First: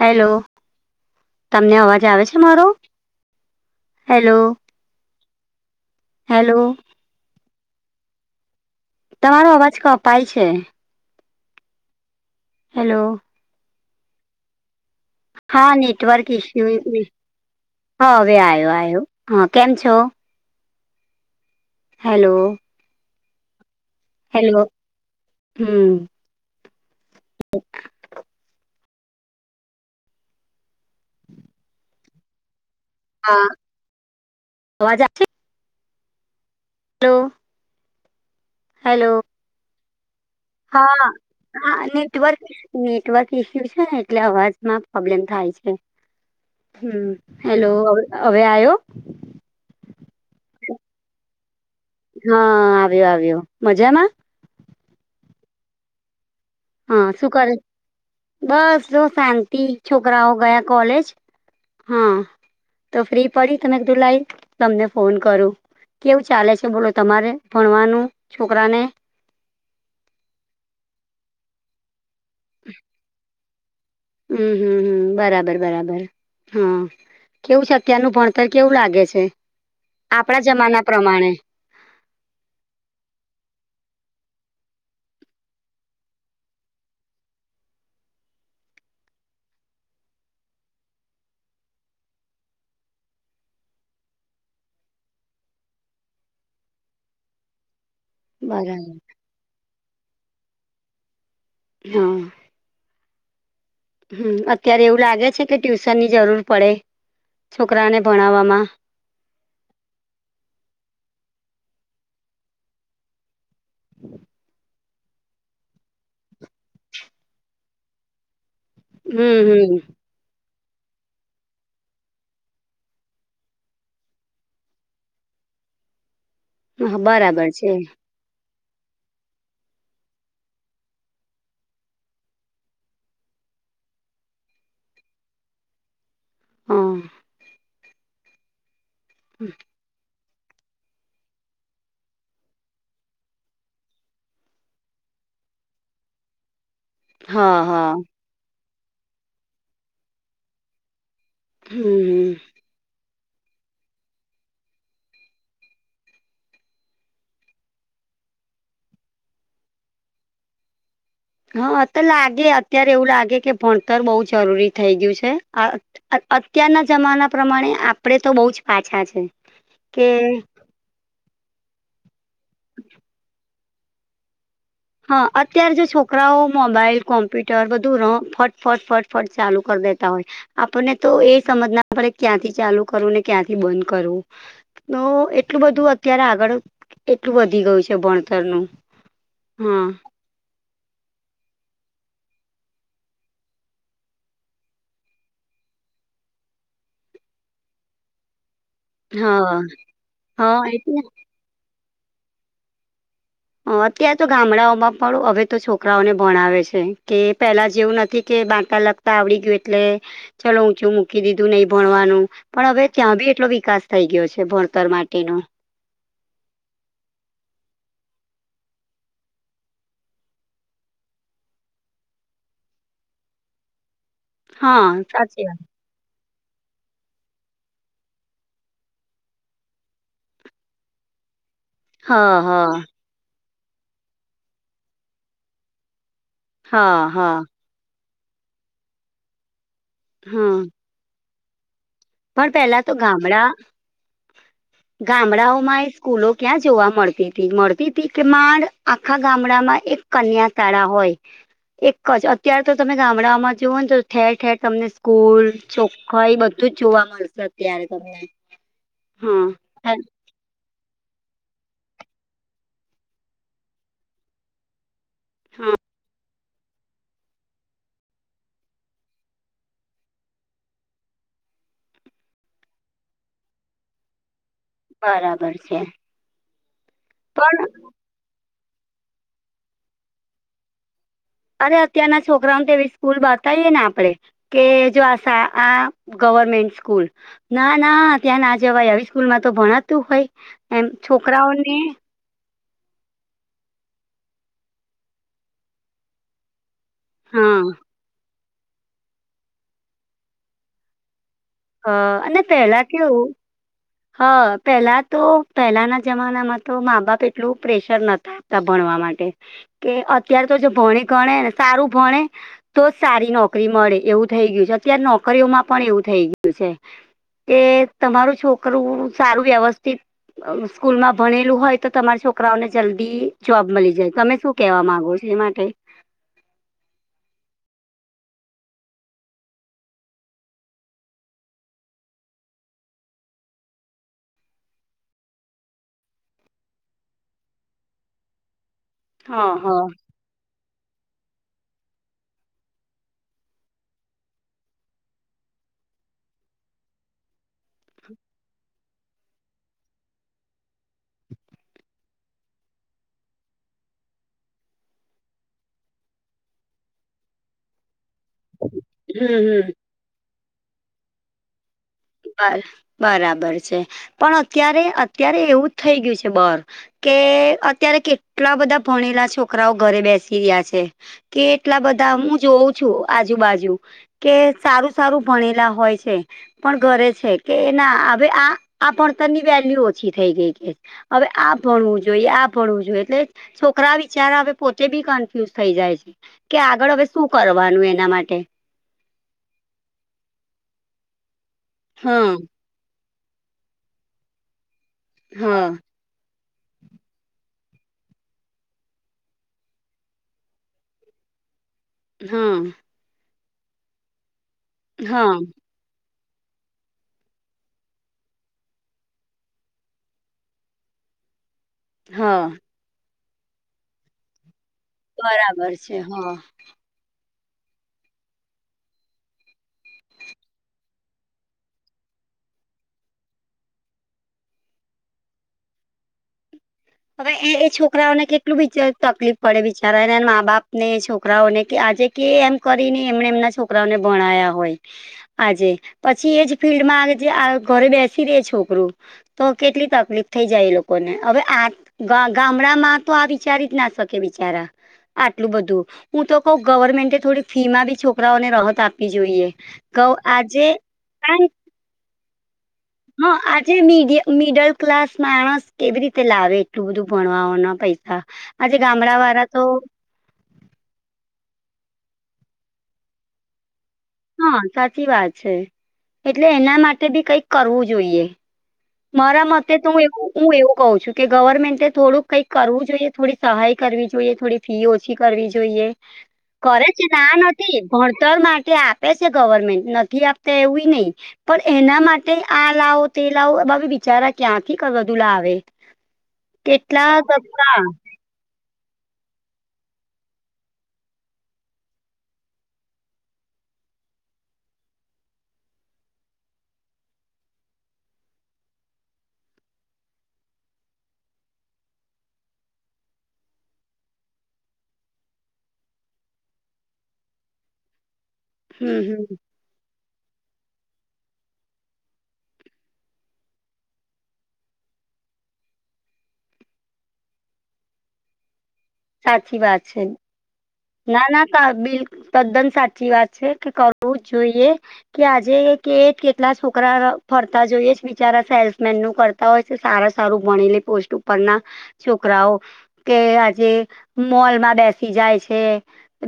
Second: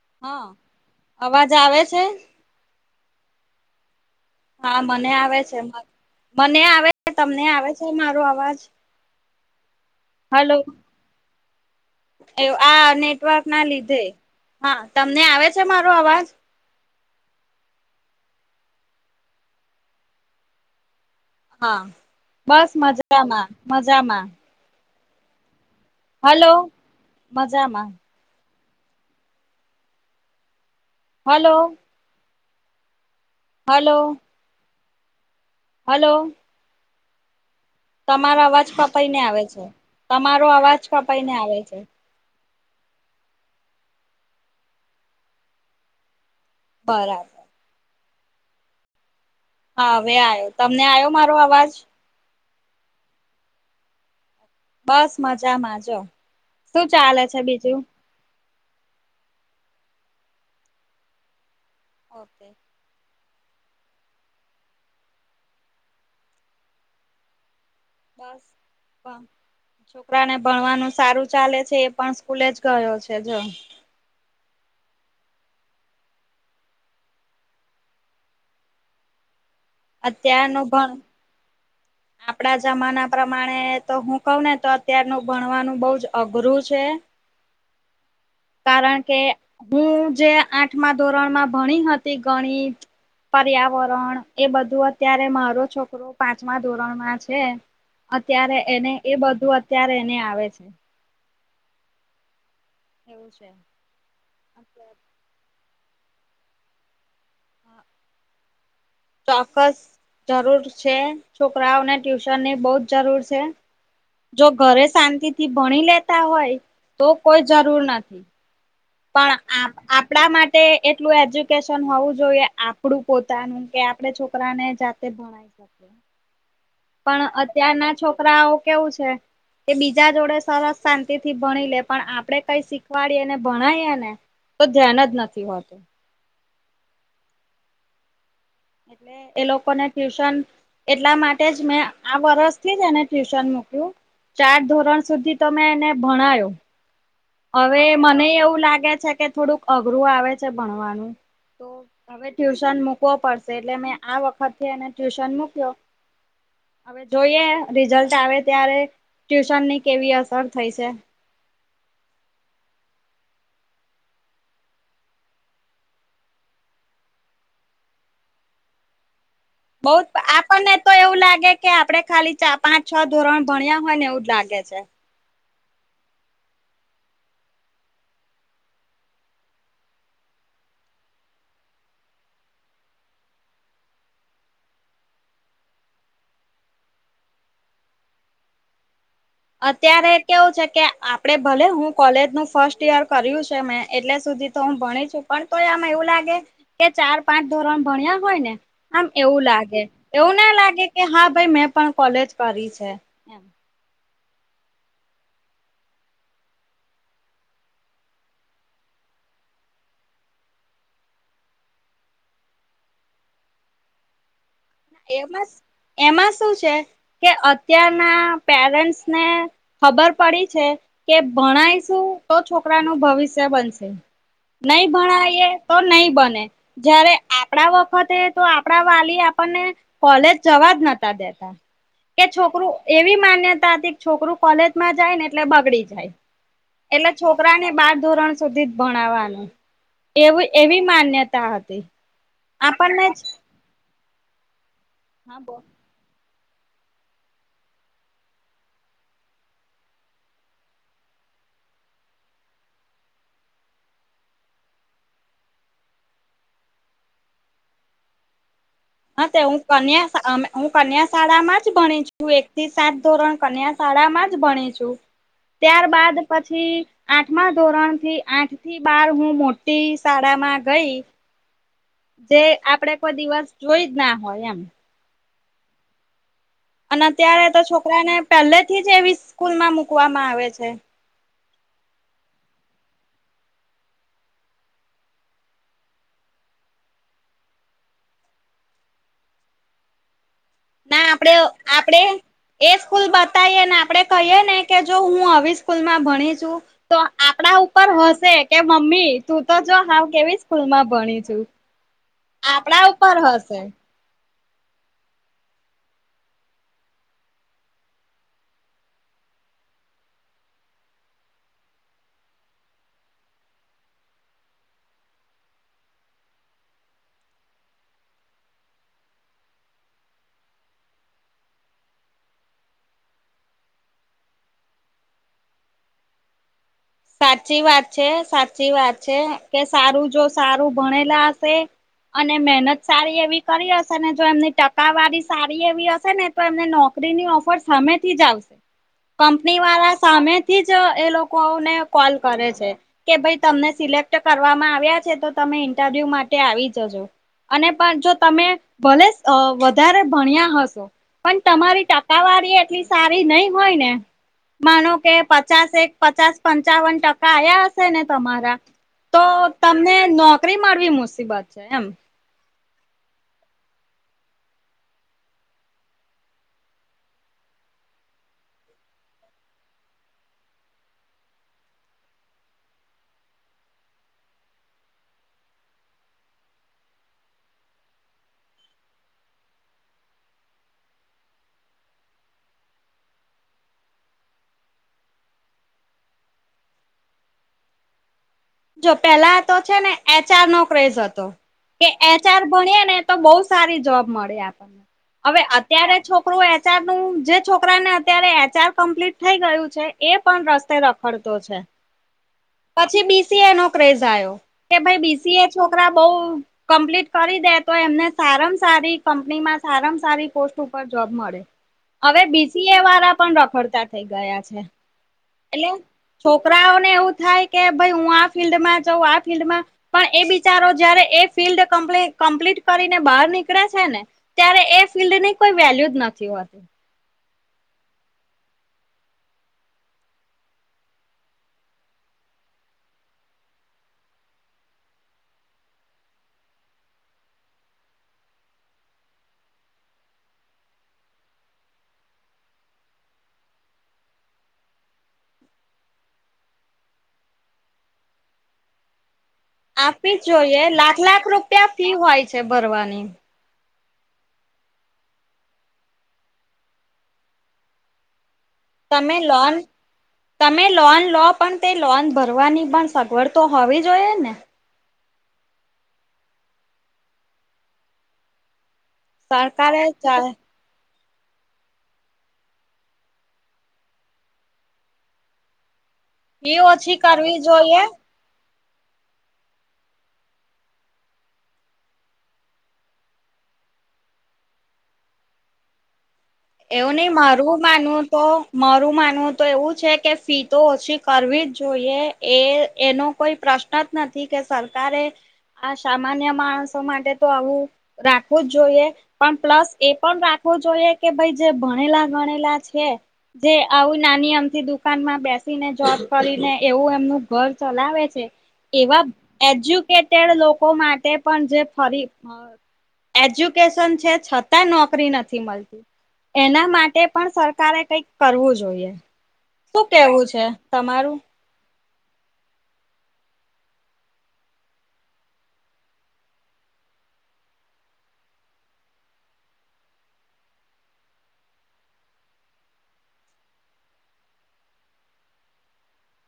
Hello હા તમને અવાજ આવે છે મારો હેલો. હા મને આવે છે હેલો મને આવે છે તમને આવે છે મારો અવાજ. તમારો અવાજ કપાય છે. એ [unintelligible] હેલો. નેટવર્કનાં લીધે. હા તમને આવે છે મારો અવાજ? હ હવે આવ્યો આવ્યો. હા કેમ છો? હા હેલો બસ મજામાં મજામાં. એવું હમ્મ. હલો મજામાં.... હલો. હા. હલો. અવાજ આવે છે. હલો. હલો. તમારો અવાજ કપાઈ ને આવે છે. તમારો અવાજ હા કપાઈ ને આવે છે. હા નેટવર્ક નેટવર્ક ઈસ્યુ છે ને એટલે અવાજમાં પ્રોબ્લેમ થાય છે. હમ બરાબર હેલો હવે આવ્યો. હા હવે આવ્યો તમને આવ્યો. તમને આવ્યો મારો અવાજ? હા આવ્યો આવ્યો મઝામાં. બસ મજામાં જો. હા શું કરે છે. બસ શાંતિ છોકરાઓ ગયા કોલેજ. હા ઓકે. તો ફ્રી પડી તો મે કીધું લાઈ તમને ફોન કરું. કેવું ચાલે છે? બોલો તમારે ભણવાનું છોકરાને? છોકરા ને ભણવાનું સારું ચાલે છે એ પણ સ્કૂલે જ ગયો છે જો. હમ હમ હમ. બરાબર બરાબર હા. કેવું છે અત્યારનું ભણતર કેવું લાગે છે? આપણા જમાના પ્રમાણે. આપણા જમાના પ્રમાણે તો હું કવ ને તો અત્યારનું ભણવાનું બવ જ અઘરું છે. કારણ કે... હું જે આઠમા ધોરણમાં ભણી હતી ગણિત. પર્યાવરણ એ બધું અત્યારે મારો છોકરો પાંચમા... ધોરણમાં છે અત્યારે એને બરાબર એ બધું અત્યારે એને આવે છે. હ. એવું છે. હમ અત્યારે એવું લાગે છે કે, ટ્યુશનની જરૂર પડે, છોકરાને ભણાવવામાં. ચોક્કસ જરૂર છે, છોકરાઓને ટ્યુશનની બવ જ જરૂર છે. જો ઘરે શાંતિથી ભણી લેતા હોય, તો કોઈ જરૂર નથી. પણ હમ આપ આપ આપણા માટે એટલું એજ્યુકેશન હોવું જોઈએ, આપણું પોતાનું કે આપણે છોકરાને જાતે ભ હમ પણ બરાબર છે અત્યારના છોકરાઓ કેવું છે, એ બીજા જોડે સરસ શાંતિથી ભણી લે પણ આપણે કઈ શીખવાડીએ ને ભણાયે ને તો ધ્યાન જ નથી હોતું. હમ્મ એટલે એ લોકોને ટ્યુશન એટલા માટે જ મેં આ વરષથી જ એને ટ્યુશન મૂક્યું. ચાર ધોરણ સુધી તો મે એને ભણાયો. હા અવે હા મને એવું લાગે છે કે થોડુંક અઘરું આવે છે ભણવાનું. તો હમ હવે હમ ટ્યુશન મૂકવો પડશે એટલે મે આ વખતથી એને ટ્યુશન મૂક્યો, હવે જોઈએ રિઝલ્ટ આવે ત્યારે ટ્યુશનની કેવી અસર થઈ છે. હ તો લાગે અત્યારે એવું લાગે કે ભણતર બવ જરૂરી થઈ ગયું છે, આ અત અત્યારના જમાના પ્રમાણે આપડે તો બવ જ પાછા છે. બહું કે જ આપણને તો તો એવું લાગે કે આપણે ખાલી ચા પાંચ છ ધોરણ ભણ્યા હોય ને એવું જ લાગે છે. હા અત્યારે જો છોકરાઓ મોબાઈલ કોમ્પ્યુટર બધું ર ફટફટ ફટફટ ચાલુ કરી દેતા હોય. આપણને તો એ સમજ ના પડે ક્યાંથી ચાલુ કરવું ને ક્યાંથી બંધ કરવું. તો એટલું બધું અત્યારે આગળ એટલું વધી ગયું છે ભણતરનું. હા અત્યારે કેવું છે કે આપડે ભલે હું કોલેજનું ફર્સ્ટ યર કર્યું છે, મેં એટલે સુધી તો હું ભણી છુ, પણ તો આમાં એવું લાગે કે ચાર પાંચ ધોરણ ભણ્યા હોય ને. આમ એવું હા લાગે એવું ના હા લાગે એટલે કે હા ભાઈ મેં પણ કોલેજ કરી છે. એમ અ અત્યારે તો ગામડાઓમાં પણ હવે તો છોકરાઓને ભણાવે છે કે પહેલા જેવું નથી કે બાળપ તા આવડી ગિયુ એટલે ચલો ઊંચું મૂકી દીધું નહી ભણવાનું પણ હવે ત્યાં ભી એટલો વિકાસ થઈ ગયો છે, ભણ એમાં જ એમાં શું છે કે અત્યારના પેરેન્ટ્સને ખબર પડી છે કે, ભણાયશું તો છોકરાનું ભવિષ્ય બનશે. નહી હા સાચી ભણાઈએ વાત તો નહી બને જયારે આપણા વખતે તો આપણા વાલી આપ આપણ ને કોલેજ જવા નતા દેતા કે હા છોકરું હા એવી માન્યતા હતી છોકરું કોલેજમાં જાય ને એટલે બગડી જાય હા એટલે હા છોકરા ને બાર ધોરણ જ સુધી જ ભણાવવાનું એવી હા એવી માન્યતા હતી. પણ પેલા તો આપણને જ ગામડા હા ગામડાઓ બોલ માંય સ્કૂલો ક્યાં જોવા મળતી તી મળતી તી કે માંડ આખા ગામડામાં એક કન્યા શાળા હોય. એક જ અત્ય્યારે તો તમે ગામડામાં જોવ ને તો ઠેર ઠેર તમને સ્કૂલ ચોખ્ખાાઈ બધું જ જોવા મળશે અત્યારે તમને. હા તે હું કન્યા સા હું કન્યા શાળામાં જ ભણી છું, એક થી સાત ધોરણ કન્યા શાળામાં જ ભણી છું. હા ત્યારબાદ પછી આઠમા ધોરણ થી આઠ થી બાર હું મોટી શાળામાં ગઈ તિ. જે આપડે કોઈ દિવસ જોઈ જ ના હોય એમ. બરાબર છે. અને અત્યારે તો પણ છોકરાને પેલ્લે થી જ એવી સ્કૂલમાં મુૂકવામાં આવે છે અરે અત્યારના છોકરાઓને તો એવી સ્કૂલ બતાઈએ ને આપડે કે જો આ સા આ ગવર્મેન્ટ સ્કૂલ ના ના ત્યાં ના જવાાય આવી સ્કૂલમાં તો ભણાતું હોય એમ ના આપડે છોકરાઓને આપડે એ સ્કૂલ બતાઈએ ને આપડે કહીએ ને કે જો હું આવી સ્કૂલમાં ભણી છું તો હા આપડા ઉપર હસે કે મમ્મી તું તો જો હાવ કેવી સ્કૂલમાં ભણી છું અ અને આપડા પેલા ઉપર કેવું હશે હા પેહલા તો પેહલાના જમાના તો મા બાપ એટલું પ્રેશર નતા તા ભણવા માટે કે અત્યાર તો જે ભણે ગણેને સારું ભણે તો જ સારી નોકરી મળે એવું થઈ ગયું છે અત્યારે નોકરીઓમાં પણ એવું થઈ ગયું છે કે તમારું છોકરું સારું વ્યવસ્થિત અ સ્કૂલમાં ભણેલું હોય તો તમારા છોકરાઓને જલ્દી જોબ મલી જાય તમે શું કેવા માંગો છો એ માટે સાચી વાત છે સાચી વાત છે કે સારું જો સારું ભણેલા હશે અને મહેનત સારી એવી કરી હશે ને જો એમની ટકાવારી સારી એવી હશે ને તો એમને નોકરીની ઓફર સામેથી જ આવશે હા કંપની હા વારા સામેથી જ એ લોકોને કોલ કરે છે કે ભઈ તમને સિલેક્ટ કરવામાં આવ્યા છે તો તમે ઇન્ટરવ્યુ માટે આવી જજો અને પણ જો તમે ભલે અ વધારે ભણ્યા હશે પણ તમારી ટકાવારી એટલી સારી નઈ હોય ને માનો કે પચાસ એક પચાસ પન ચાવન ટકા આયા હશે ને તમારા તો હમ હમ તમને નો કરી માં બી મુસીબત છે એમ બર બરાબર છે પણ અત્યારે અત્યારે એવું જ થઈ ગયું છે બર કે અત્યારે કેટલા બધા ભણેલા છોકરાઓ ઘરે બેસી રહ્યા છે કે એટલા બધા હું જોઉં છું આજુબાજુ કે સારું સારું ભણેલા હોય છે પણ ઘરે છે કે ના અવે આ આ ભણતરની વેલ્યુ ઓછી થઈ ગઈ છે અવે આ ભણવું જોઈએ આ ભણવું જોઈએ એટલે છોકરા વિચારા હવે પોતે બી કન્ફ્યુઝ થઈ જાય છે કે આગળ હવે શું કરવાનું એના માટે જો પેલા તો છે ને એચ આર નો ક્રેઝ હતો કે એચ હા આર ભણએ ને તો બવ સારી જોબ મળે એમ અવે હા અત્યારે છોક કરુ એચ આર નું જે છોકરાને અત્યારે એચ આર કમ્પ્લીટ થઈ ગયું છે એ પણ રસ્તે રખડતો છે [inaudible] હમ્મ પછી બી સી એ નો ક્રેઝ આયો કે ભઈ બી હા સી એ છોકરા બઉ કમ્પ્લીટ કરી દે તો એમને સારામાં સારી કંપનીમાં સારામાં સારી પોસ્ટ ઉપર જોબ મળે અવે હા બી સી એ વાળા પણ રખડતા થઈ ગયા છે એટલે બરાબર છે હા છોકરાઓને એવું થાય કે ભઈ ઉં આ ફિલ્ડમાં જઉ આ ફિલ્ડમાં પણ એ બિચારો જયારે એ ફિલ્ડ કમ્પલી કમ્પ્લીટ કરીને બહાર નીકળે છે ને ત્યારે એ ફિલ્ડની કોઈ વેલ્યુ જ નથી હોતી હવે એ એ છોકરાઓને કેટલું બિચા તકલીફ પડે બિચારાને એના મા બાપ ને એ છોકરાઓને કે આજે કે એમ કરીને એમને એમના છોકરાઓને ભણાયા હોય આજે પછી એજ ફિલ્ડમાં આ જે ઘરે બેસી રે છોકરું તો કેટલી તકલીફ થઈ જાય એ લોકોને હવે આ વાગા તો આ વિચારી જ ના શકે બિચારા આટલું બધું હું તો કઉ ગવર્મેન્ટે થોડી ફી માં બી છોકરાઓને રાહત આપવી જોઈએ. ગ આપવી જ જોઈએ આજે લાખ લાખ રૂપિયા ફી હોય છે ભરવાની હ આજે મીડ મીડલ ક્લાસ માણસ કેવી રીતે લાવે એટલું બધું ભણવાવાના પૈસા આજે ગામડા તમે વાળા લોન તો તમે લોન લો પણ તે લોન ભરવાની પણ સગવડ તો હોવી જોઈએ ને હા સાચી વાત છે એટલે એના માટે બી કંઈક કરવું જોઈએ. મારા મતે સરકારે તો હું એવું હું એવું કઉ છું કે ગવર્મેન્ટે થોડુંક કંઈક કઈ કરવું જોઈએ થોડી સહાય કરવી જોઈએ થોડી ફી ઓછી કરવી જોઈએ. ફી કરે ઓછી છે ને આ કરવી નથી જોઈએ પણ તર માટે આપે છે ગવર્મેન્ટ નથી આપતા એવું એ નઈ પણ એના માટે આ લાવો તે લાવો [unintelligible] બિચારા ક્યાંથી ક્યાંથી આ બધું લાવે એવું નહી કેટલા મારું સપના માનવું તો મારું માનવું તો એવું છે કે ફી તો ઓછી કરવી જ જોઈએ. એ એનો કોઈ પ્રશ્ન જ નથી કે સરકારે આ સામાન્ય માણસો માટે તો આવું રાખવું જ જોઈએ પણ પ્લસ એ પણ રાખવો જોઈએ. કે ભાઈ જે ભણેલા ગણેલા છે જે આવું નાની અમથી દુકાનમાં બેસીને જોબ કરીને એવું એમનું ઘર ચલાવે છે હમ એવા હમ એજ્યુકેટેડ લોકો માટે પણ જે ફરી એજ્યુકેશન છે છતાં નોકરી નથી મળતી. એના માટે પણ સરકારે કઈક કરવું જોઈએ. સાચી વાત શું છે. કેવું છે તમાર ના ના સા બિલ તદ્દન સાચી વાત છે કે કરવું જ જોઈએ. કે આજે કે કેટલા છોકરા ફરતા જોઈએ છે બિચારા સેલ્સમેનનું કર તા હોય છે સારા સારું ભણી લે પોસ્ટ ઉપરના છોકરાઓ કે આ જે મોલમાં બેસી જાય છે.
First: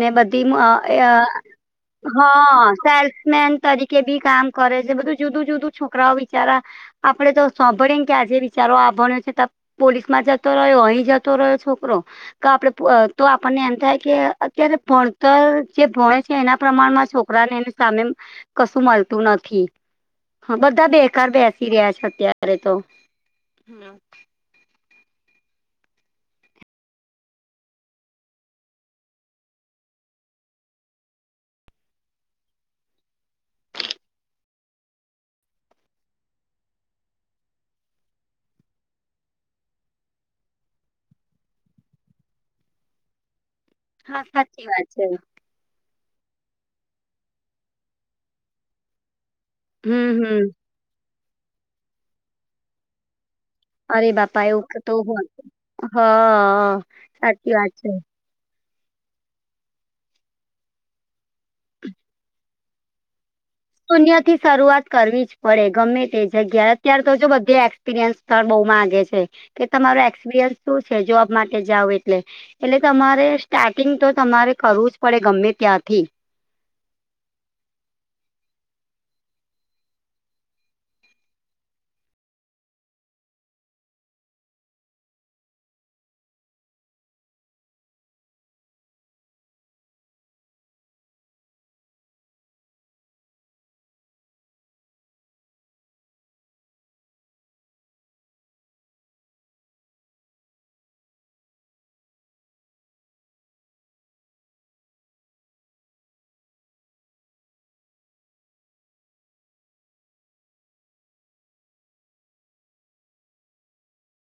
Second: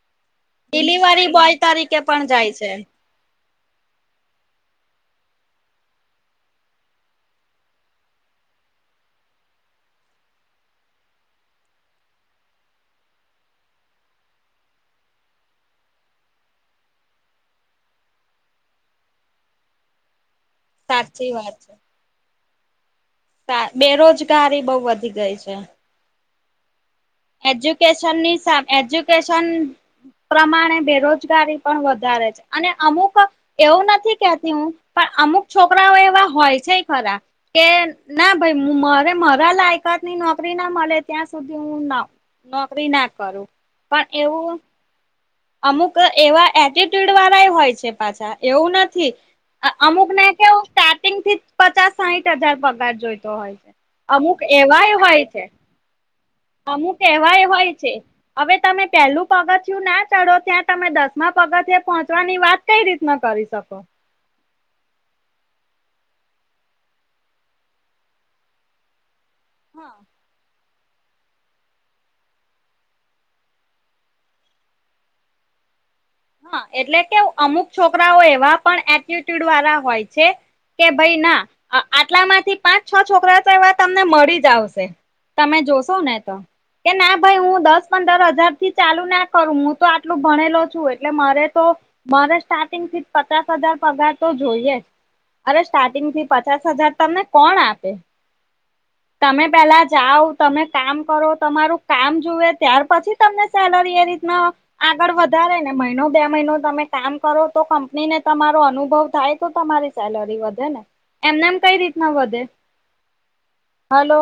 ને બધી મ અ ડિલિવરી બોય તરીકે હ પણ જાય છે. સેલ્સમેન તરીકે બી કામ કરે છે બધું જુદું-જુદું છોકરાઓ બિચારા આપડે તો સાંભળીએને કે આજે બિચારો આ ભણે છે તો પોલીસ માં જતો રહ્યો અહી જતો રહ્યો છોકરો ક આપણ તો આપણને એમ થાય કે અત્યારે ભણતર જે ભણે છે એના પ્રમાણમાં છોકરાને એની સામે કશું મલતું નથી હ બધા બેકાર સાચી વાત બેસી રહ્યા છે અત્યારે તો હમ બેરોજગારી બઉ વધી ગઈ છે. એજ્યુકેશનની સામે એજ્યુકેશન પ્રમાણે બેરોજગારી પણ વધારે છે અને અમુક એવું નથી કેતી હું પણ અમુક છોકરાઓ એવા હોય છે ખરા કે ના ભાઈ મારે મારા લાયકાતની નોકરી ના મળે ત્યાં સુધી હું ના નોકરી ના કરું પણ હા એવું સાચી વાત છે અમુક એવા એટીટ્યુડ વાળા હોય છે પાછા એવું નથી. અમુક હમ ને કે હમ સ્ટાર્ટિંગ થી પચાસ સાહીઠ હજાર પગાર જોઈતો હોય છે. અરે અમુક બાપા એવું ક તો એવાય હોય છે હા અમુક એવાય હોય છે. હવે તમે પહેલું પગથિયું ના ચઢો ત્યાં તમે દસમા પગથિયે પહોંચવાની વાત કઈ રીતના કરી શકો. પુન્ય થી શરૂઆત કરવી જ પડે ગમે તે જગ્યા અત્યારે તો જો બધે એક્સપિરિયન્સ ત્યાં બહુ માંગે છે કે હા તમારો એક્સપિરિયન્સ શું છે જોબ માટે જાવ એટલે એટલે તમારે સ્ટાર્ટિંગ તો તમારે કરવું જ પડે ગમે ત્યાંથી હા એટલે કેવુ અમુક છોકરાઓ એવા પણ એટીટ્યુડ વાળા હોય છે કે ભાઈ ના આટલામાંથી પાંચ છ છોકરા તો એવા તમને મળી જ આવશે. તમે જોશો ને તો કે ના ભાઈ હું દસ પંદર હજાર થી ચાલુ ના કરું હું તો આટલું ભણેલો છું એટલે મારે તો મારે સ્ટાર્ટિંગ થી જ પચાસ હજાર પગાર તો જોઈએ જ. અરે સ્ટાર્ટિંગ થી પચાસ હજાર તમને કોણ આપે? તમે પેલા જાઓ તમે કામ કરો તમારું કામ જુવે ત્યાર પછી તમને સેલરી એ રીતના આગળ વધારે અને મહિનો બે મહિનો તમે કામ કરો તો કંપની ને તમારો અનુભવ થાય તો તમારી સેલરી વધે ને એમ નેમ કઈ રીતના વધે હલો.